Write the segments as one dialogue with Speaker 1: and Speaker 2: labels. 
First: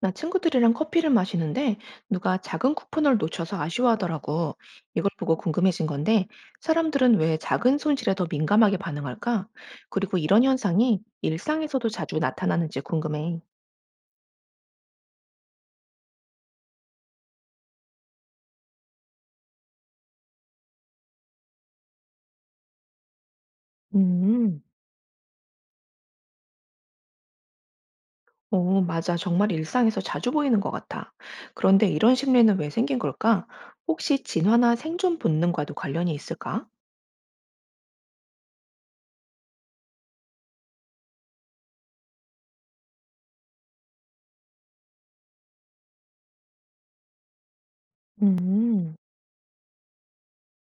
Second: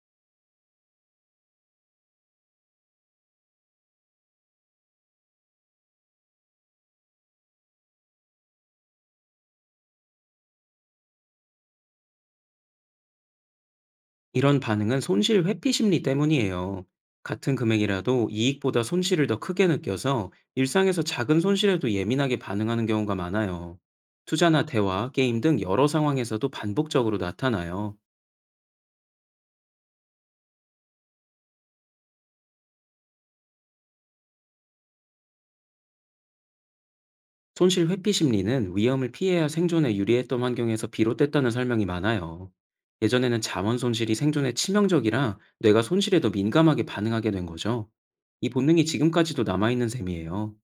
Speaker 1: 나 친구들이랑 커피를 마시는데 누가 작은 쿠폰을 놓쳐서 아쉬워하더라고. 이걸 보고 궁금해진 건데 사람들은 왜 작은 손실에 더 민감하게 반응할까? 그리고 이런 현상이 일상에서도 자주 나타나는지 궁금해.
Speaker 2: 이런 반응은 손실 회피 심리 때문이에요. 같은 금액이라도 이익보다 손실을 더 크게 느껴서 일상에서 작은 손실에도 예민하게 반응하는 경우가 많아요.
Speaker 1: 음,
Speaker 2: 투자나 대화, 게임 등 여러 상황에서도 반복적으로 나타나요.
Speaker 1: 오, 맞아. 정말 일상에서 자주 보이는 것 같아. 그런데 이런 심리는 왜 생긴 걸까? 혹시 진화나 생존 본능과도 관련이 있을까?
Speaker 2: 손실 회피 심리는 위험을 피해야 생존에 유리했던 환경에서 비롯됐다는 설명이 많아요. 예전에는 자원 손실이 생존에 치명적이라 뇌가 손실에 더 민감하게 반응하게 된 거죠. 이 본능이
Speaker 1: 음.
Speaker 2: 지금까지도 남아있는 셈이에요.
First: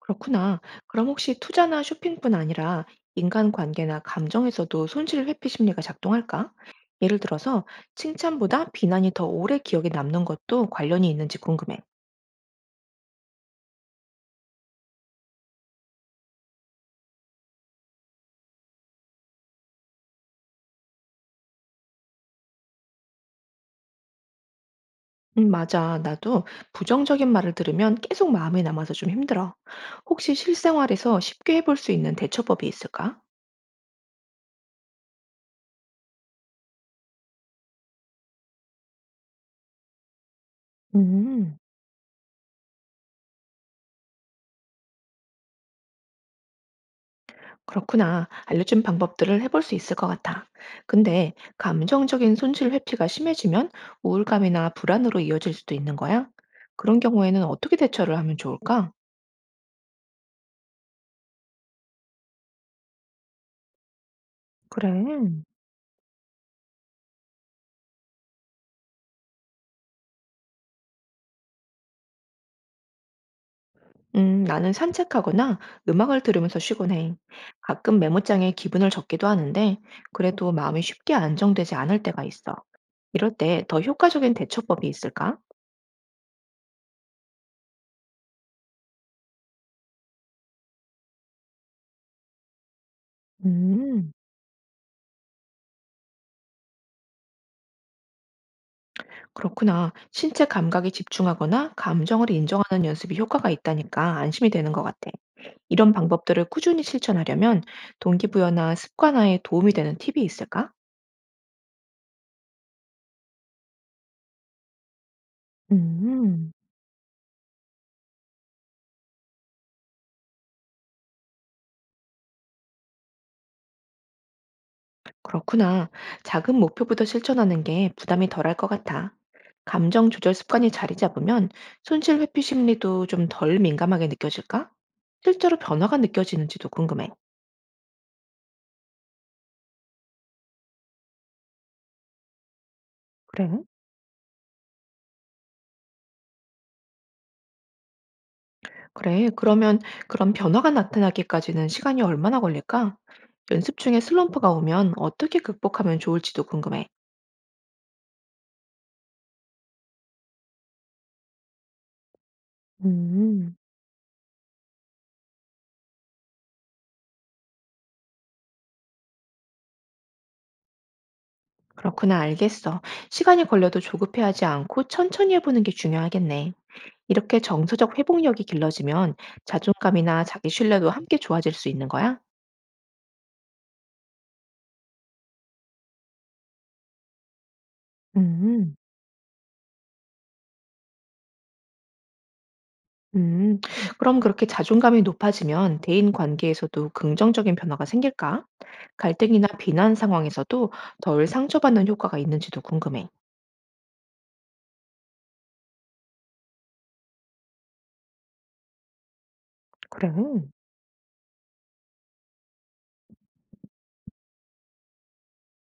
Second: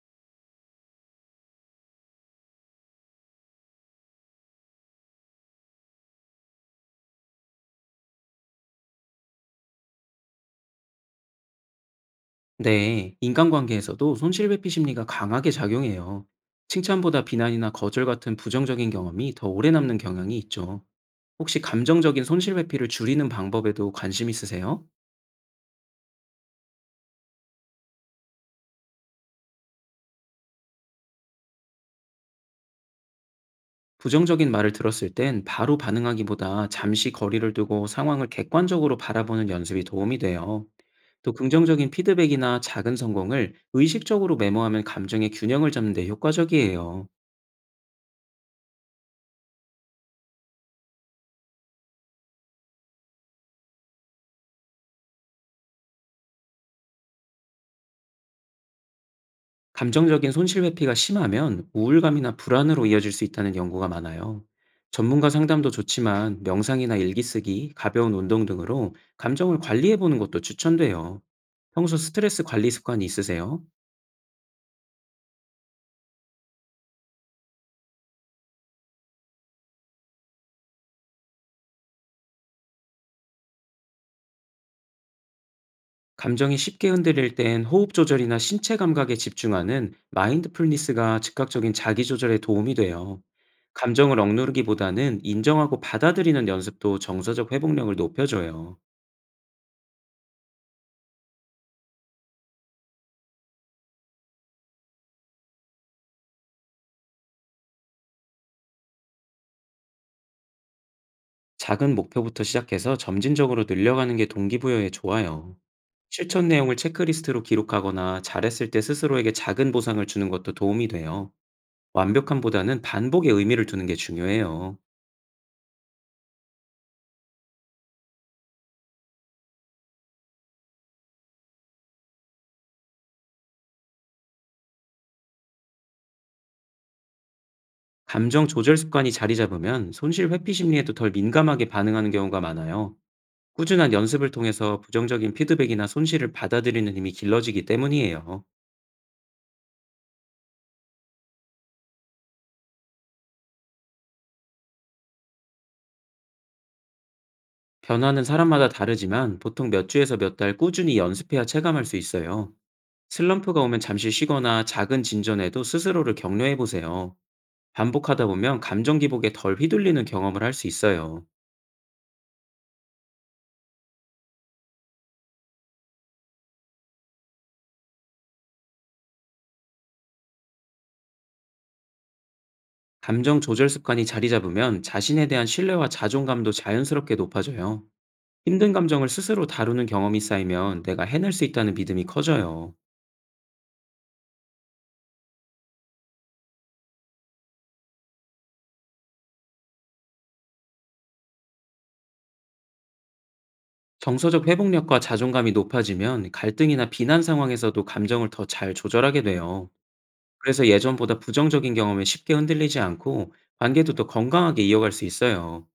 Speaker 1: 그렇구나. 그럼 혹시 투자나 쇼핑뿐 아니라 인간관계나 감정에서도 손실 회피 심리가 작동할까? 예를 들어서 칭찬보다 비난이 더 오래 기억에 남는 것도 관련이 있는지 궁금해.
Speaker 2: 네, 인간관계에서도 손실회피 심리가 강하게 작용해요. 칭찬보다 비난이나 거절 같은 부정적인 경험이 더 오래 남는 경향이 있죠. 혹시 감정적인 손실회피를 줄이는 방법에도 관심 있으세요?
Speaker 1: 맞아. 나도 부정적인 말을 들으면 계속 마음에 남아서 좀 힘들어. 혹시 실생활에서 쉽게 해볼 수 있는 대처법이 있을까?
Speaker 2: 부정적인 말을 들었을 땐 바로 반응하기보다 잠시 거리를 두고 상황을 객관적으로 바라보는 연습이 도움이 돼요. 또
Speaker 1: 음.
Speaker 2: 긍정적인 피드백이나 작은 성공을 의식적으로 메모하면 감정의 균형을 잡는 데 효과적이에요.
Speaker 1: 그렇구나. 알려준 방법들을 해볼 수 있을 것 같아. 근데 감정적인 손실 회피가 심해지면 우울감이나 불안으로 이어질 수도 있는 거야? 그런 경우에는 어떻게 대처를 하면 좋을까?
Speaker 2: 감정적인 손실 회피가 심하면 우울감이나 불안으로 이어질 수 있다는 연구가 많아요.
Speaker 1: 그래.
Speaker 2: 전문가 상담도 좋지만 명상이나 일기 쓰기, 가벼운 운동 등으로 감정을 관리해 보는 것도 추천돼요. 평소 스트레스 관리 습관이 있으세요?
Speaker 1: 나는 산책하거나 음악을 들으면서 쉬곤 해. 가끔 메모장에 기분을 적기도 하는데, 그래도 마음이 쉽게 안정되지 않을 때가 있어. 이럴 때 더 효과적인 대처법이 있을까?
Speaker 2: 감정이 쉽게 흔들릴 땐 호흡 조절이나 신체 감각에 집중하는 마인드풀니스가 즉각적인 자기 조절에 도움이 돼요.
Speaker 1: 음.
Speaker 2: 감정을 억누르기보다는 인정하고 받아들이는 연습도 정서적 회복력을 높여줘요.
Speaker 1: 그렇구나. 신체 감각에 집중하거나 감정을 인정하는 연습이 효과가 있다니까 안심이 되는 것 같아. 이런 방법들을 꾸준히 실천하려면 동기부여나 습관화에 도움이 되는 팁이 있을까?
Speaker 2: 작은 목표부터 시작해서 점진적으로 늘려가는 게 동기부여에 좋아요. 실천
Speaker 1: 음,
Speaker 2: 내용을 체크리스트로 기록하거나 잘했을 때 스스로에게 작은 보상을 주는 것도 도움이 돼요. 완벽함보다는 반복의 의미를 두는 게 중요해요.
Speaker 1: 그렇구나. 작은 목표부터 실천하는 게 부담이 덜할 것 같아. 감정 조절 습관이 자리 잡으면 손실 회피 심리도 좀 덜 민감하게 느껴질까? 실제로 변화가 느껴지는지도 궁금해.
Speaker 2: 감정 조절 습관이 자리 잡으면 손실 회피 심리에도 덜 민감하게 반응하는 경우가 많아요.
Speaker 1: 그래.
Speaker 2: 꾸준한 연습을 통해서 부정적인 피드백이나 손실을 받아들이는 힘이 길러지기 때문이에요.
Speaker 1: 그래, 그러면 그런 변화가 나타나기까지는 시간이 얼마나 걸릴까? 연습 중에 슬럼프가 오면 어떻게 극복하면 좋을지도 궁금해.
Speaker 2: 변화는 사람마다 다르지만 보통 몇 주에서 몇 달 꾸준히 연습해야 체감할 수 있어요.
Speaker 1: 음,
Speaker 2: 슬럼프가 오면 잠시 쉬거나 작은 진전에도 스스로를 격려해 보세요. 반복하다 보면 감정 기복에 덜 휘둘리는 경험을 할 수 있어요.
Speaker 1: 그렇구나, 알겠어. 시간이 걸려도 조급해하지 않고 천천히 해보는 게 중요하겠네. 이렇게 정서적 회복력이 길러지면 자존감이나 자기 신뢰도 함께 좋아질 수 있는 거야?
Speaker 2: 감정 조절 습관이 자리 잡으면 자신에 대한 신뢰와 자존감도 자연스럽게 높아져요. 힘든
Speaker 1: 음.
Speaker 2: 감정을 스스로 다루는 경험이 쌓이면 내가 해낼 수 있다는 믿음이 커져요.
Speaker 1: 음. 그럼 그렇게 자존감이 높아지면 대인 관계에서도 긍정적인 변화가 생길까? 갈등이나 비난 상황에서도 덜 상처받는 효과가 있는지도 궁금해.
Speaker 2: 정서적 회복력과 자존감이 높아지면 갈등이나 비난 상황에서도 감정을 더 잘 조절하게 돼요.
Speaker 1: 그래.
Speaker 2: 그래서 예전보다 부정적인 경험에 쉽게 흔들리지 않고 관계도 더 건강하게 이어갈 수 있어요.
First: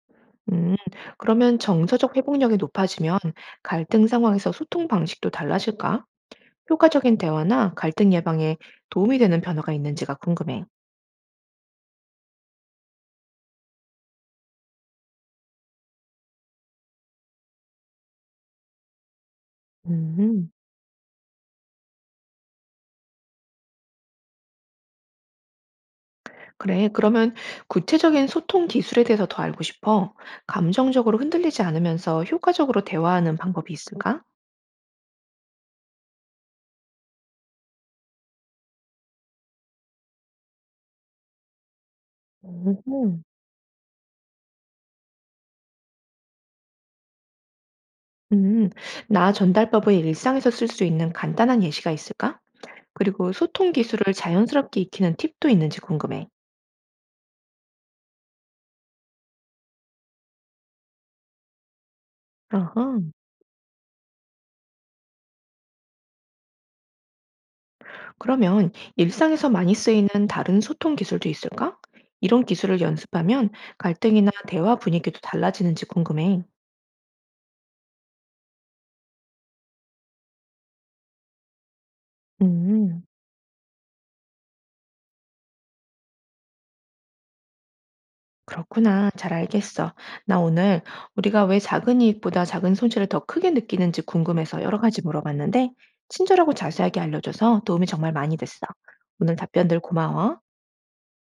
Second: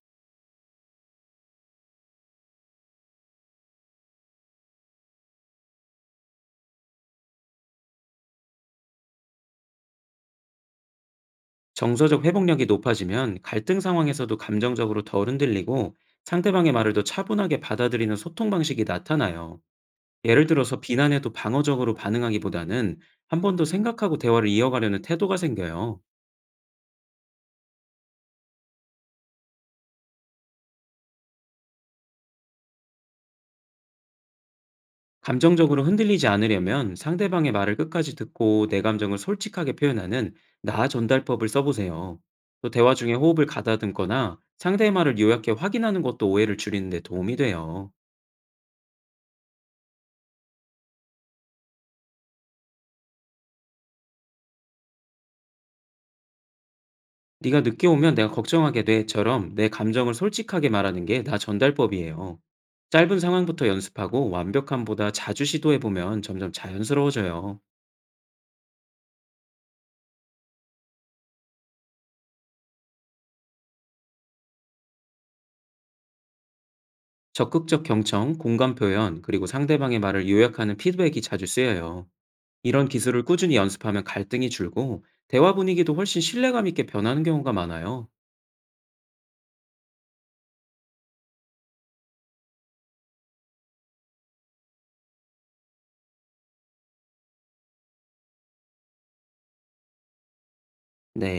Speaker 1: 음. 그러면 정서적 회복력이 높아지면 갈등 상황에서 소통 방식도 달라질까? 효과적인 대화나 갈등 예방에 도움이 되는 변화가 있는지가 궁금해.
Speaker 2: 정서적 회복력이 높아지면 갈등 상황에서도 감정적으로 덜 흔들리고 상대방의 말을 더 차분하게 받아들이는 소통 방식이 나타나요. 예를
Speaker 1: 음.
Speaker 2: 들어서 비난에도 방어적으로 반응하기보다는 한 번 더 생각하고 대화를 이어가려는 태도가 생겨요.
Speaker 1: 그래. 그러면 구체적인 소통 기술에 대해서 더 알고 싶어. 감정적으로 흔들리지 않으면서 효과적으로 대화하는 방법이 있을까?
Speaker 2: 감정적으로 흔들리지 않으려면 상대방의 말을 끝까지 듣고 내 감정을 솔직하게 표현하는 나 전달법을 써보세요. 또 대화 중에
Speaker 1: 음.
Speaker 2: 호흡을 가다듬거나 상대의 말을 요약해 확인하는 것도 오해를 줄이는 데 도움이 돼요.
Speaker 1: 음. 나 전달법을 일상에서 쓸 수 있는 간단한 예시가 있을까? 그리고 소통 기술을 자연스럽게 익히는 팁도 있는지 궁금해.
Speaker 2: "네가 늦게 오면 내가 걱정하게 돼."처럼 내 감정을 솔직하게 말하는 게 나 전달법이에요.
Speaker 1: 어허.
Speaker 2: 짧은 상황부터 연습하고 완벽함보다 자주 시도해 보면 점점 자연스러워져요.
Speaker 1: 그러면 일상에서 많이 쓰이는 다른 소통 기술도 있을까? 이런 기술을 연습하면 갈등이나 대화 분위기도 달라지는지 궁금해.
Speaker 2: 적극적 경청, 공감 표현, 그리고 상대방의 말을 요약하는 피드백이 자주 쓰여요. 이런
Speaker 1: 음.
Speaker 2: 기술을 꾸준히 연습하면 갈등이 줄고 대화 분위기도 훨씬 신뢰감 있게 변하는 경우가 많아요.
Speaker 1: 그렇구나. 잘 알겠어. 나 오늘 우리가 왜 작은 이익보다 작은 손실을 더 크게 느끼는지 궁금해서 여러 가지 물어봤는데, 친절하고 자세하게 알려줘서 도움이 정말 많이 됐어. 오늘 답변들 고마워.
Speaker 2: 네.